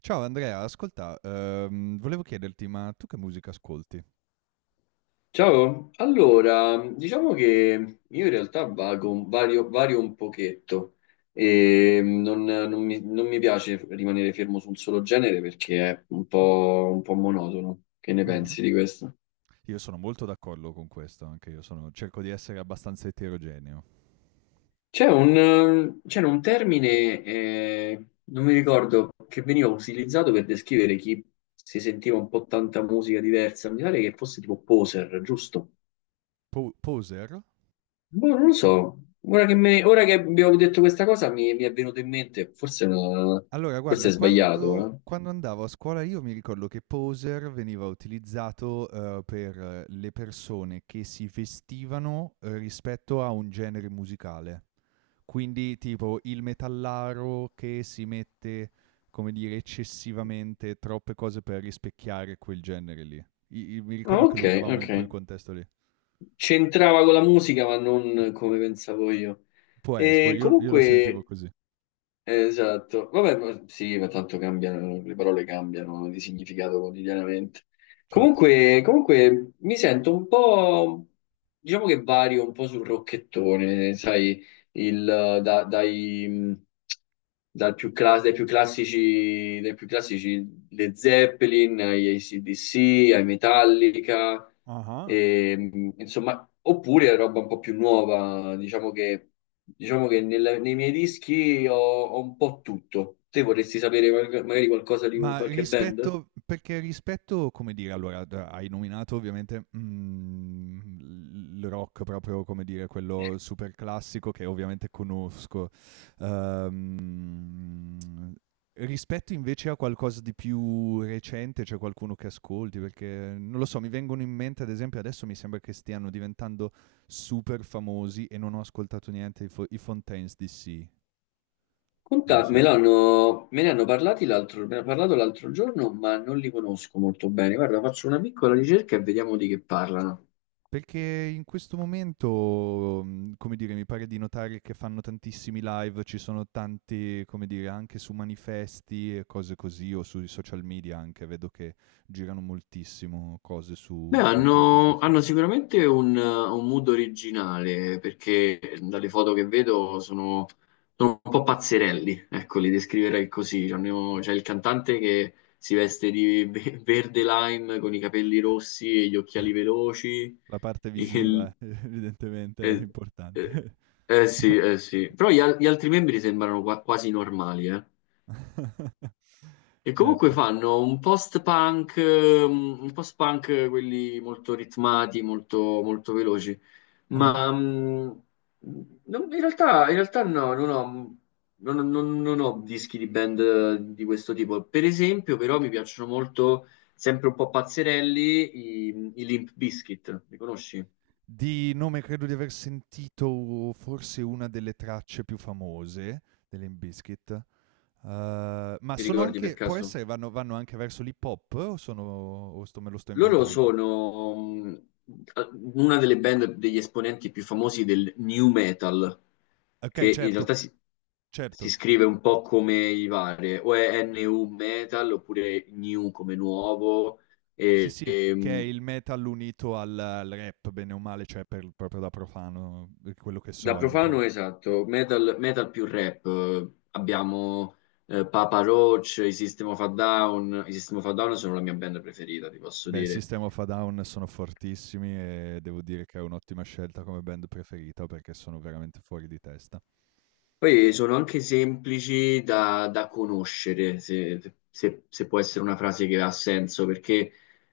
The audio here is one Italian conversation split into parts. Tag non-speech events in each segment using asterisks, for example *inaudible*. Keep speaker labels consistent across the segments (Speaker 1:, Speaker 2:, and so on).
Speaker 1: Ciao Andrea, ascolta, volevo chiederti, ma tu che musica ascolti?
Speaker 2: Ciao, allora, diciamo che io in realtà vago, vario un pochetto e non mi piace rimanere fermo su un solo genere perché è un po' monotono. Che ne
Speaker 1: Mh-mh.
Speaker 2: pensi di questo?
Speaker 1: Io sono molto d'accordo con questo, anche io sono cerco di essere abbastanza eterogeneo.
Speaker 2: C'era un termine, non mi ricordo, che veniva utilizzato per descrivere chi si sentiva un po' tanta musica diversa, mi pare che fosse tipo poser, giusto?
Speaker 1: Po Poser?
Speaker 2: Boh, non lo so, ora che abbiamo detto questa cosa mi è venuto in mente, forse,
Speaker 1: Allora
Speaker 2: forse
Speaker 1: guarda,
Speaker 2: è sbagliato,
Speaker 1: quando
Speaker 2: eh?
Speaker 1: quando andavo a scuola io mi ricordo che Poser veniva utilizzato, per le persone che si vestivano rispetto a un genere musicale. Quindi tipo il metallaro che si mette, come dire, eccessivamente troppe cose per rispecchiare quel genere lì. Mi
Speaker 2: Ah,
Speaker 1: ricordo che
Speaker 2: ok,
Speaker 1: lo usavamo in
Speaker 2: ok.
Speaker 1: quel contesto lì.
Speaker 2: C'entrava con la musica, ma non come pensavo io.
Speaker 1: Può essere, poi
Speaker 2: E
Speaker 1: io lo sentivo
Speaker 2: comunque.
Speaker 1: così,
Speaker 2: Esatto, vabbè, sì, ma tanto cambiano, le parole cambiano di significato quotidianamente.
Speaker 1: certo.
Speaker 2: Comunque, mi sento un po', diciamo che vario un po' sul rocchettone, sai, il, eh, da- dai, mh, dai più classici le Zeppelin, agli AC/DC, ai Metallica,
Speaker 1: Ah ah.
Speaker 2: e, insomma, oppure roba un po' più nuova, diciamo che. Diciamo che nei miei dischi ho un po' tutto. Te vorresti sapere magari qualcosa di
Speaker 1: Ma
Speaker 2: qualche band?
Speaker 1: rispetto, perché rispetto, come dire, allora d hai nominato ovviamente, mhmm, il rock proprio, come dire, quello super classico che ovviamente conosco. Uhm, rispetto invece a qualcosa di più recente, c'è qualcuno che ascolti? Perché, non lo so, mi vengono in mente ad esempio adesso mi sembra che stiano diventando super famosi e non ho ascoltato niente, i Fontaines D.C. Non
Speaker 2: Conta,
Speaker 1: so
Speaker 2: me
Speaker 1: se.
Speaker 2: l'hanno me ne hanno parlati l'altro, me ne ha parlato l'altro giorno, ma non li conosco molto bene. Guarda, faccio una piccola ricerca e vediamo di che parlano.
Speaker 1: Perché in questo momento, mhmm, come dire, mi pare di notare che fanno tantissimi live, ci sono tanti, come dire, anche su manifesti e cose così, o sui social media anche, vedo che girano moltissimo cose su
Speaker 2: Beh,
Speaker 1: sui fantasy
Speaker 2: hanno,
Speaker 1: se
Speaker 2: hanno sicuramente un mood originale, perché dalle foto che vedo sono un po' pazzerelli, ecco, li descriverei così. C'è
Speaker 1: ah.
Speaker 2: il cantante che si veste di verde lime con i capelli rossi e gli occhiali veloci.
Speaker 1: *laughs* La parte
Speaker 2: Il-
Speaker 1: visiva *laughs* evidentemente è
Speaker 2: eh, eh,
Speaker 1: importante.
Speaker 2: eh sì, eh sì. Però gli altri membri sembrano quasi normali, eh.
Speaker 1: *laughs*
Speaker 2: E comunque
Speaker 1: Certo.
Speaker 2: fanno un post-punk, quelli molto ritmati, molto veloci,
Speaker 1: Ah-ah.
Speaker 2: ma in realtà, no, non ho dischi di band di questo tipo. Per esempio, però, mi piacciono molto, sempre un po' pazzerelli, i Limp Bizkit, li conosci?
Speaker 1: Di nome credo di aver sentito forse una delle tracce più famose dell'Limp Bizkit. Ma
Speaker 2: Ti
Speaker 1: sono
Speaker 2: ricordi per
Speaker 1: anche, può
Speaker 2: caso?
Speaker 1: essere, vanno anche verso l'hip hop o sono, o sto me lo sto
Speaker 2: Loro
Speaker 1: inventando?
Speaker 2: sono una delle band degli esponenti più famosi del new metal,
Speaker 1: Okay,
Speaker 2: che in
Speaker 1: certo,
Speaker 2: realtà si
Speaker 1: certo.
Speaker 2: scrive
Speaker 1: C
Speaker 2: un po' come i vari, o è NU metal oppure new come nuovo.
Speaker 1: Sì,
Speaker 2: E,
Speaker 1: sì,
Speaker 2: e,
Speaker 1: che è
Speaker 2: mm,
Speaker 1: il metal unito al rap, bene o male, cioè per proprio da profano, per quello che
Speaker 2: da
Speaker 1: so è un po'.
Speaker 2: profano, esatto, metal, metal più rap. Abbiamo Papa Roach, i System of a Down. I System of a Down sono la mia band preferita, ti posso
Speaker 1: Beh, i
Speaker 2: dire.
Speaker 1: System of a Down sono fortissimi e devo dire che è un'ottima scelta come band preferita, perché sono veramente fuori di testa.
Speaker 2: Poi sono anche semplici da conoscere, se può essere una frase che ha senso, perché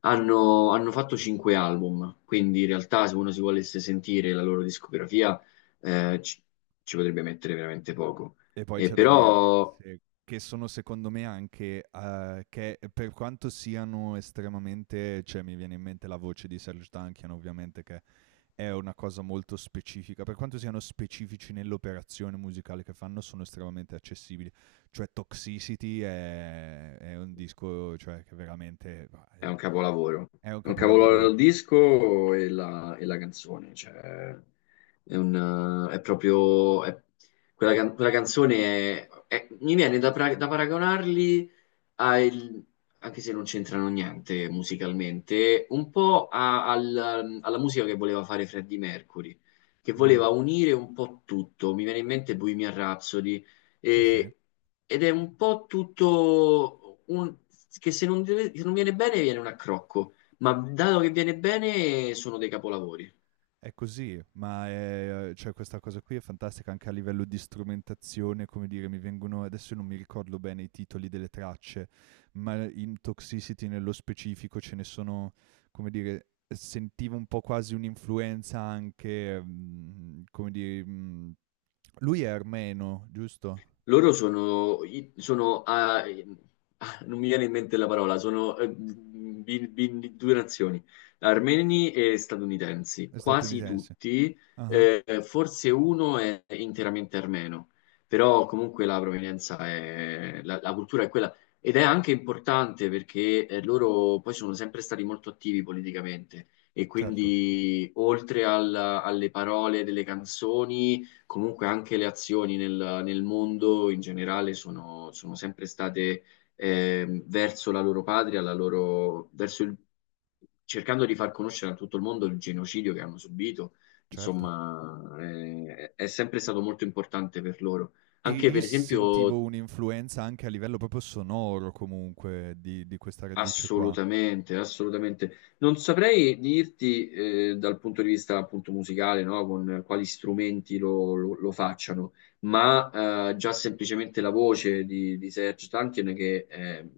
Speaker 2: hanno fatto cinque album, quindi in realtà se uno si volesse sentire la loro discografia eh, ci, ci potrebbe mettere veramente poco.
Speaker 1: E poi
Speaker 2: E
Speaker 1: c'è da dire
Speaker 2: però
Speaker 1: se che sono secondo me anche, che per quanto siano estremamente, cioè mi viene in mente la voce di Serge Tankian ovviamente, che è una cosa molto specifica, per quanto siano specifici nell'operazione musicale che fanno sono estremamente accessibili, cioè Toxicity è un disco, cioè, che veramente va,
Speaker 2: è un capolavoro,
Speaker 1: è un
Speaker 2: è un capolavoro
Speaker 1: capolavoro.
Speaker 2: il disco e la canzone, cioè è proprio. Quella canzone mi viene da paragonarli ha il- anche se non c'entrano niente musicalmente, un po' alla musica che voleva fare Freddie Mercury, che
Speaker 1: Mm,
Speaker 2: voleva unire un po' tutto. Mi viene in mente Bohemian Rhapsody,
Speaker 1: sì sì.
Speaker 2: e- ed è un po' tutto che se non viene bene viene un accrocco, ma dato che viene bene sono dei capolavori.
Speaker 1: È così, ma è, cioè questa cosa qui è fantastica anche a livello di strumentazione, come dire, mi vengono adesso, non mi ricordo bene i titoli delle tracce, ma in Toxicity nello specifico ce ne sono, come dire, sentivo un po' quasi un'influenza anche, mhmm, come dire, mhmm, lui è armeno, giusto?
Speaker 2: Loro sono, non mi viene in mente la parola, sono due nazioni, armeni e statunitensi,
Speaker 1: È
Speaker 2: quasi
Speaker 1: statunitense.
Speaker 2: tutti,
Speaker 1: Ah-ah,
Speaker 2: forse uno è interamente armeno, però comunque la provenienza è, la, la cultura è quella ed è anche importante perché loro poi sono sempre stati molto attivi politicamente e
Speaker 1: certo,
Speaker 2: quindi oltre alle parole delle canzoni comunque anche le azioni nel mondo in generale sono sempre state verso la loro patria, la loro, verso il, cercando di far conoscere a tutto il mondo il genocidio che hanno subito.
Speaker 1: certo.
Speaker 2: Insomma, è sempre stato molto importante per loro.
Speaker 1: E
Speaker 2: Anche
Speaker 1: io
Speaker 2: per
Speaker 1: sentivo
Speaker 2: esempio.
Speaker 1: un'influenza anche a livello proprio sonoro comunque di questa radice qua.
Speaker 2: Assolutamente, assolutamente. Non saprei dirti dal punto di vista appunto musicale, no? Con quali strumenti lo facciano, ma già semplicemente la voce di Serge Tankian che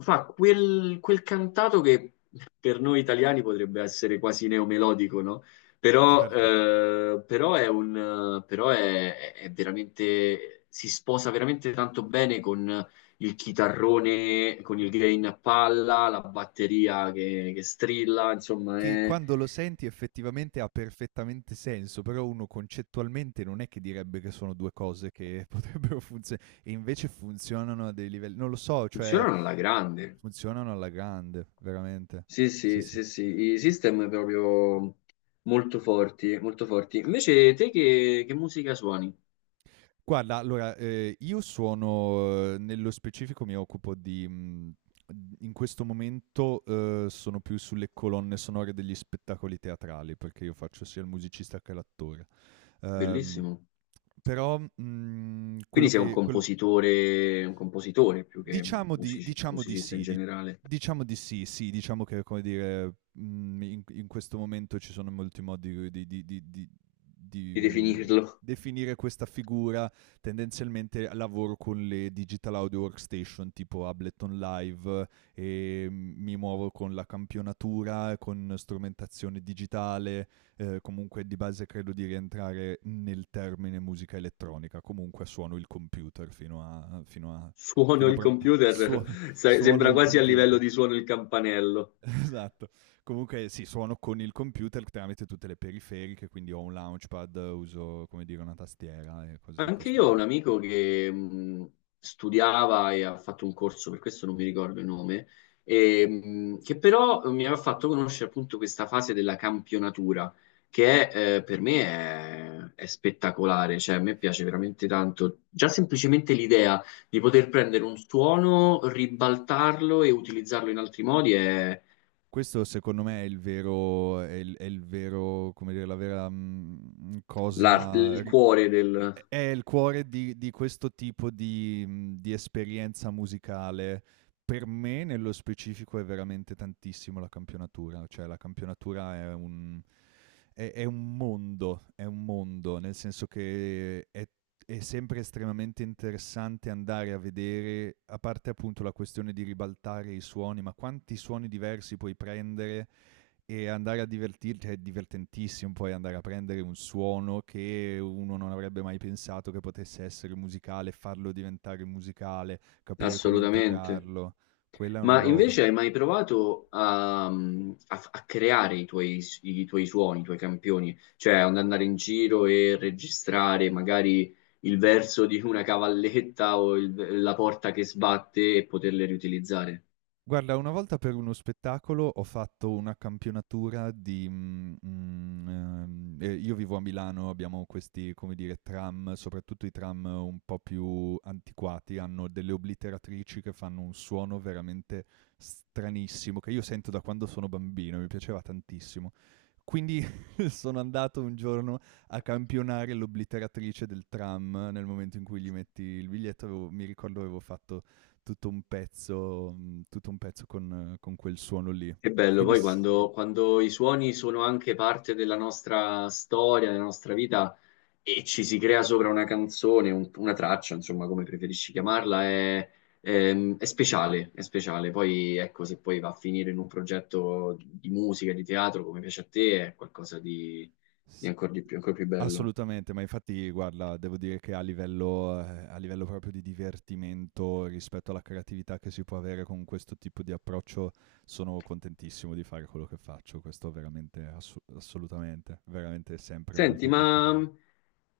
Speaker 2: fa quel cantato che per noi italiani potrebbe essere quasi neomelodico, no? Però,
Speaker 1: Certo.
Speaker 2: eh, però è un, però è, è veramente, si sposa veramente tanto bene con il chitarrone con il gain a palla, la batteria che strilla, insomma,
Speaker 1: Che quando lo senti effettivamente ha perfettamente senso, però uno concettualmente non è che direbbe che sono 2 cose che *laughs* potrebbero funzio e invece funzionano a dei livelli, non lo so, cioè
Speaker 2: funzionano alla grande.
Speaker 1: funzionano alla grande, veramente.
Speaker 2: Sì,
Speaker 1: Sì,
Speaker 2: sì,
Speaker 1: sì.
Speaker 2: sì, sì, i System proprio molto forti, molto forti. Invece te che musica suoni?
Speaker 1: Guarda, allora, io suono, nello specifico mi occupo di mhmm, in questo momento, sono più sulle colonne sonore degli spettacoli teatrali, perché io faccio sia il musicista che l'attore. Ehm,
Speaker 2: Bellissimo.
Speaker 1: però, mhmm, quello
Speaker 2: Quindi sei un
Speaker 1: che quello
Speaker 2: compositore, un compositore più che
Speaker 1: diciamo diciamo di
Speaker 2: musicista in
Speaker 1: sì,
Speaker 2: generale,
Speaker 1: diciamo di sì, sì, diciamo che, come dire, mm, in questo momento ci sono molti modi di
Speaker 2: di
Speaker 1: mm,
Speaker 2: definirlo.
Speaker 1: definire questa figura. Tendenzialmente lavoro con le digital audio workstation tipo Ableton Live e mm, mi muovo con la campionatura, con strumentazione digitale, comunque di base credo di rientrare nel termine musica elettronica, comunque suono il computer fino a.
Speaker 2: *laughs* Suono
Speaker 1: Fino a
Speaker 2: il
Speaker 1: prova *laughs*
Speaker 2: computer,
Speaker 1: suo
Speaker 2: *laughs* sai,
Speaker 1: suono
Speaker 2: sembra
Speaker 1: il
Speaker 2: quasi a livello
Speaker 1: computer.
Speaker 2: di suono il campanello.
Speaker 1: *laughs* Esatto. Comunque sì, suono con il computer tramite tutte le periferiche, quindi ho un launchpad, uso, come dire, una tastiera e cose di
Speaker 2: Anche
Speaker 1: questo
Speaker 2: io ho un
Speaker 1: tipo.
Speaker 2: amico che studiava e ha fatto un corso, per questo non mi ricordo il nome, e, che però mi aveva fatto conoscere appunto questa fase della campionatura, che per me è spettacolare, cioè a me piace veramente tanto. Già semplicemente l'idea di poter prendere un suono, ribaltarlo e utilizzarlo in altri modi è
Speaker 1: Questo secondo me è il vero, come dire, la vera, mhmm, cosa
Speaker 2: il
Speaker 1: ri
Speaker 2: cuore del.
Speaker 1: è il cuore di questo tipo di, mhmm, di esperienza musicale. Per me, nello specifico, è veramente tantissimo la campionatura, cioè la campionatura è un mondo, nel senso che è sempre estremamente interessante andare a vedere, a parte appunto la questione di ribaltare i suoni, ma quanti suoni diversi puoi prendere e andare a divertirti, è divertentissimo poi andare a prendere un suono che uno non avrebbe mai pensato che potesse essere musicale, farlo diventare musicale, capire come
Speaker 2: Assolutamente.
Speaker 1: integrarlo. Quella è una
Speaker 2: Ma
Speaker 1: roba.
Speaker 2: invece hai mai provato a creare i tuoi suoni, i tuoi campioni? Cioè ad andare in giro e registrare magari il verso di una cavalletta o la porta che sbatte e poterle riutilizzare?
Speaker 1: Guarda, una volta per uno spettacolo ho fatto una campionatura di io vivo a Milano, abbiamo questi, come dire, tram, soprattutto i tram un po' più antiquati, hanno delle obliteratrici che fanno un suono veramente stranissimo, che io sento da quando sono bambino, mi piaceva tantissimo. Quindi *laughs* sono andato un giorno a campionare l'obliteratrice del tram nel momento in cui gli metti il biglietto, avevo mi ricordo avevo fatto tutto un pezzo, mhmm, tutto un pezzo con quel suono lì.
Speaker 2: Che bello,
Speaker 1: Quindi
Speaker 2: poi
Speaker 1: sì,
Speaker 2: quando i suoni sono anche parte della nostra storia, della nostra vita e ci si crea sopra una canzone, una traccia, insomma, come preferisci chiamarla, è, è speciale, è speciale. Poi ecco, se poi va a finire in un progetto di musica, di teatro, come piace a te, è qualcosa di
Speaker 1: s
Speaker 2: ancora di più, ancora più bello.
Speaker 1: assolutamente, ma infatti guarda, devo dire che a livello, a livello proprio di divertimento rispetto alla creatività che si può avere con questo tipo di approccio, sono contentissimo di fare quello che faccio. Questo veramente assu assolutamente, veramente sempre
Speaker 2: Senti,
Speaker 1: molto, molto
Speaker 2: ma
Speaker 1: bello.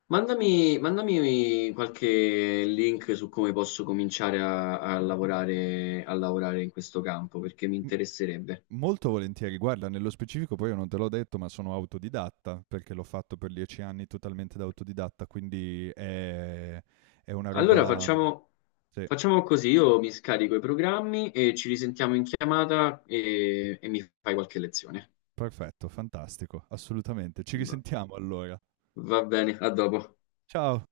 Speaker 2: mandami qualche link su come posso cominciare a lavorare in questo campo, perché mi interesserebbe.
Speaker 1: Molto volentieri, guarda, nello specifico poi io non te l'ho detto, ma sono autodidatta, perché l'ho fatto per 10 anni totalmente da autodidatta, quindi è una
Speaker 2: Allora
Speaker 1: roba
Speaker 2: facciamo,
Speaker 1: sì,
Speaker 2: facciamo così, io mi scarico i programmi e ci risentiamo in chiamata e mi fai qualche lezione.
Speaker 1: perfetto, fantastico, assolutamente. Ci
Speaker 2: Va
Speaker 1: risentiamo allora.
Speaker 2: va bene, a dopo.
Speaker 1: Ciao.